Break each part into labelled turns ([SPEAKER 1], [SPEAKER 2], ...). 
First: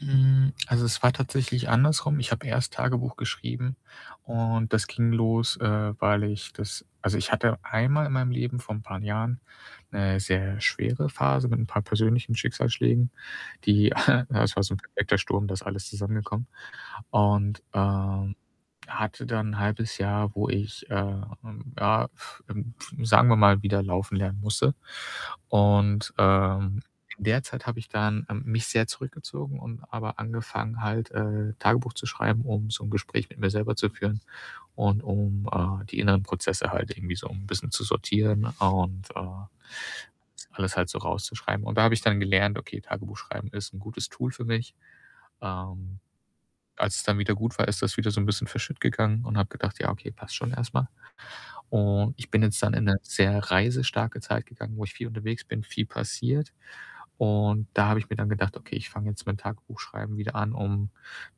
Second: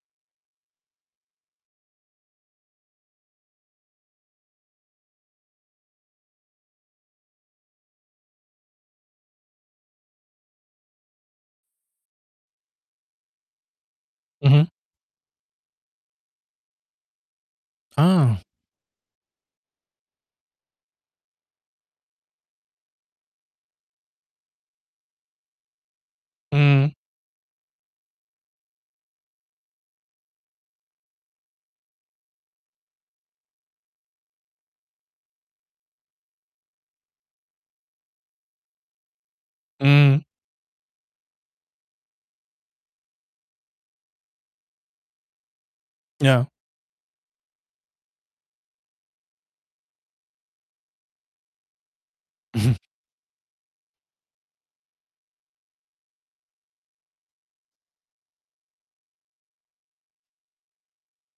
[SPEAKER 1] Hm, also, es war tatsächlich andersrum. Ich habe erst Tagebuch geschrieben und das ging los, äh, weil ich das also, ich hatte einmal in meinem Leben vor 'n paar Jahren 'ne sehr schwere Phase mit 'n paar persönlichen Schicksalsschlägen, die ja, es war
[SPEAKER 2] Mhm.
[SPEAKER 1] so 'n perfekter Sturm, da ist alles zusammengekommen. Und, äh,
[SPEAKER 2] Ah.
[SPEAKER 1] hatte dann 'n 0,5 Jahr, wo ich, ähm, ja, ähm, sagen wir mal, wieder laufen lernen musste. Und, ähm,
[SPEAKER 2] Mhm.
[SPEAKER 1] in der Zeit habe ich dann, ähm, mich sehr zurückgezogen und aber angefangen halt, äh, Tagebuch zu schreiben, um so 'n Gespräch mit mir selber zu führen und um, äh, die inneren Prozesse halt irgendwie so 'n bisschen zu sortieren und, äh, a
[SPEAKER 2] Mhm.
[SPEAKER 1] alles halt so rauszuschreiben. Und da habe ich dann gelernt, okay, Tagebuch schreiben ist 'n gutes Tool für mich. Ähm,
[SPEAKER 2] Ja.
[SPEAKER 1] als es dann wieder gut war, ist das wieder so 'n bisschen verschüttgegangen und habe gedacht: „Ja, okay, passt schon erst mal.“ Und ich bin jetzt dann in 'ne sehr reisestarke Zeit gegangen, wo ich viel unterwegs bin, viel passiert. Und da habe ich mir dann gedacht: „Okay, ich fange jetzt mit dem Tagebuchschreiben wieder an, um,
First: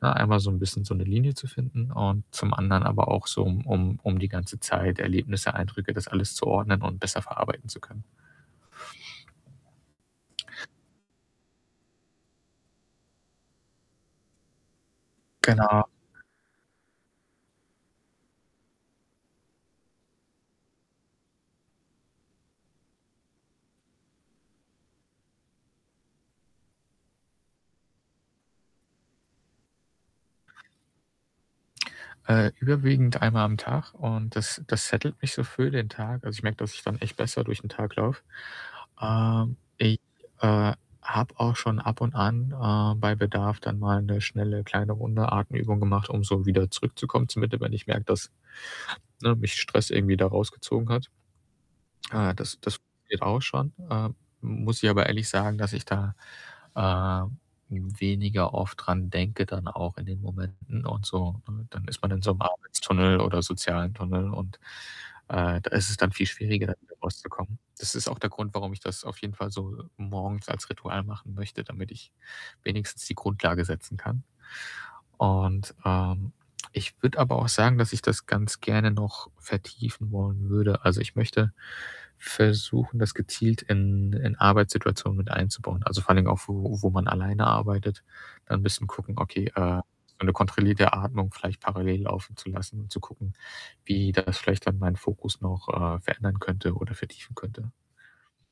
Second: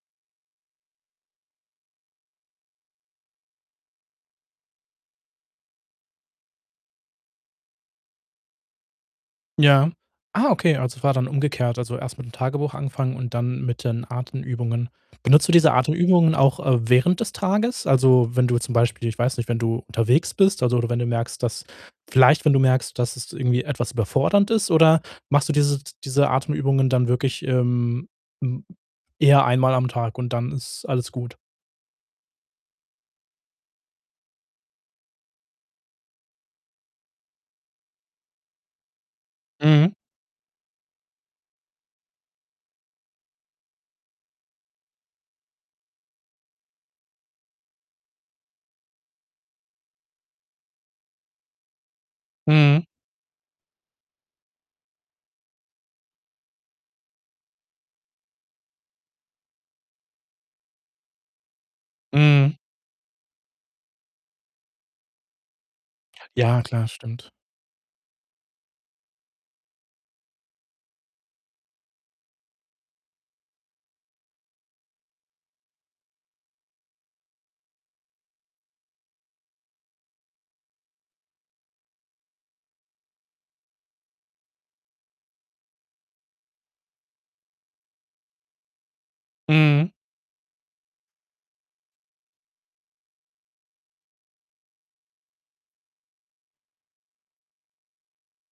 [SPEAKER 1] ne, einmal so 'n bisschen so 'ne Linie zu finden und zum anderen aber auch so, um um um die ganze Zeit, Erlebnisse, Eindrücke, das alles zu ordnen und besser verarbeiten zu können.“
[SPEAKER 2] Ja. Ah, okay, also, war dann umgekehrt, also, erst mit'm Tagebuch anfangen und dann mit den Atemübungen. Benutzt du diese
[SPEAKER 1] Genau.
[SPEAKER 2] Atemübungen auch, äh, während des Tages? Also, wenn du zum Beispiel, ich weiß nicht, wenn du unterwegs bist, also oder wenn du merkst, dass vielleicht wenn du merkst, dass es irgendwie etwas überfordernd ist oder machst du diese diese Atemübungen dann wirklich, ähm, m eher einmal am Tag und dann ist alles gut?
[SPEAKER 1] Äh, überwiegend einmal am Tag und das das settlet mich so für den Tag. Also, ich merke, dass ich dann echt besser durch 'n Tag laufe. Ähm,
[SPEAKER 2] Mhm.
[SPEAKER 1] ich, äh, habe auch schon ab und an, äh, bei Bedarf dann, mal 'ne schnelle, kleine, runde Atemübung gemacht, um so wieder zurückzukommen zur Mitte, wenn ich merke, dass ne, mich Stress irgendwie da rausgezogen hat. Äh, das das
[SPEAKER 2] Mhm.
[SPEAKER 1] geht auch schon. Äh, m muss ich aber ehrlich sagen, dass ich da, äh, weniger oft dran denke dann auch in den Momenten und so, ne? Dann ist man in so 'nem
[SPEAKER 2] Mhm.
[SPEAKER 1] Arbeitstunnel oder sozialen Tunnel und, äh, da ist es dann viel
[SPEAKER 2] Ja,
[SPEAKER 1] schwieriger,
[SPEAKER 2] klar,
[SPEAKER 1] wieder
[SPEAKER 2] stimmt.
[SPEAKER 1] rauszukommen. Das ist auch der Grund, warum ich das auf jeden Fall so morgens als Ritual machen möchte, damit ich wenigstens die Grundlage setzen kann. Und, ähm, ich würde aber auch sagen, dass ich das ganz gerne noch vertiefen wollen würde. Also, ich möchte versuchen, das gezielt in in Arbeitssituationen mit einzubauen. Also, vor allen Dingen auch, wo wo man alleine arbeitet, dann bisschen gucken okay, äh,
[SPEAKER 2] Mhm.
[SPEAKER 1] eine kontrollierte Atmung vielleicht parallel laufen zu lassen und zu gucken, wie das vielleicht dann meinen Fokus noch, äh, verändern könnte oder vertiefen könnte.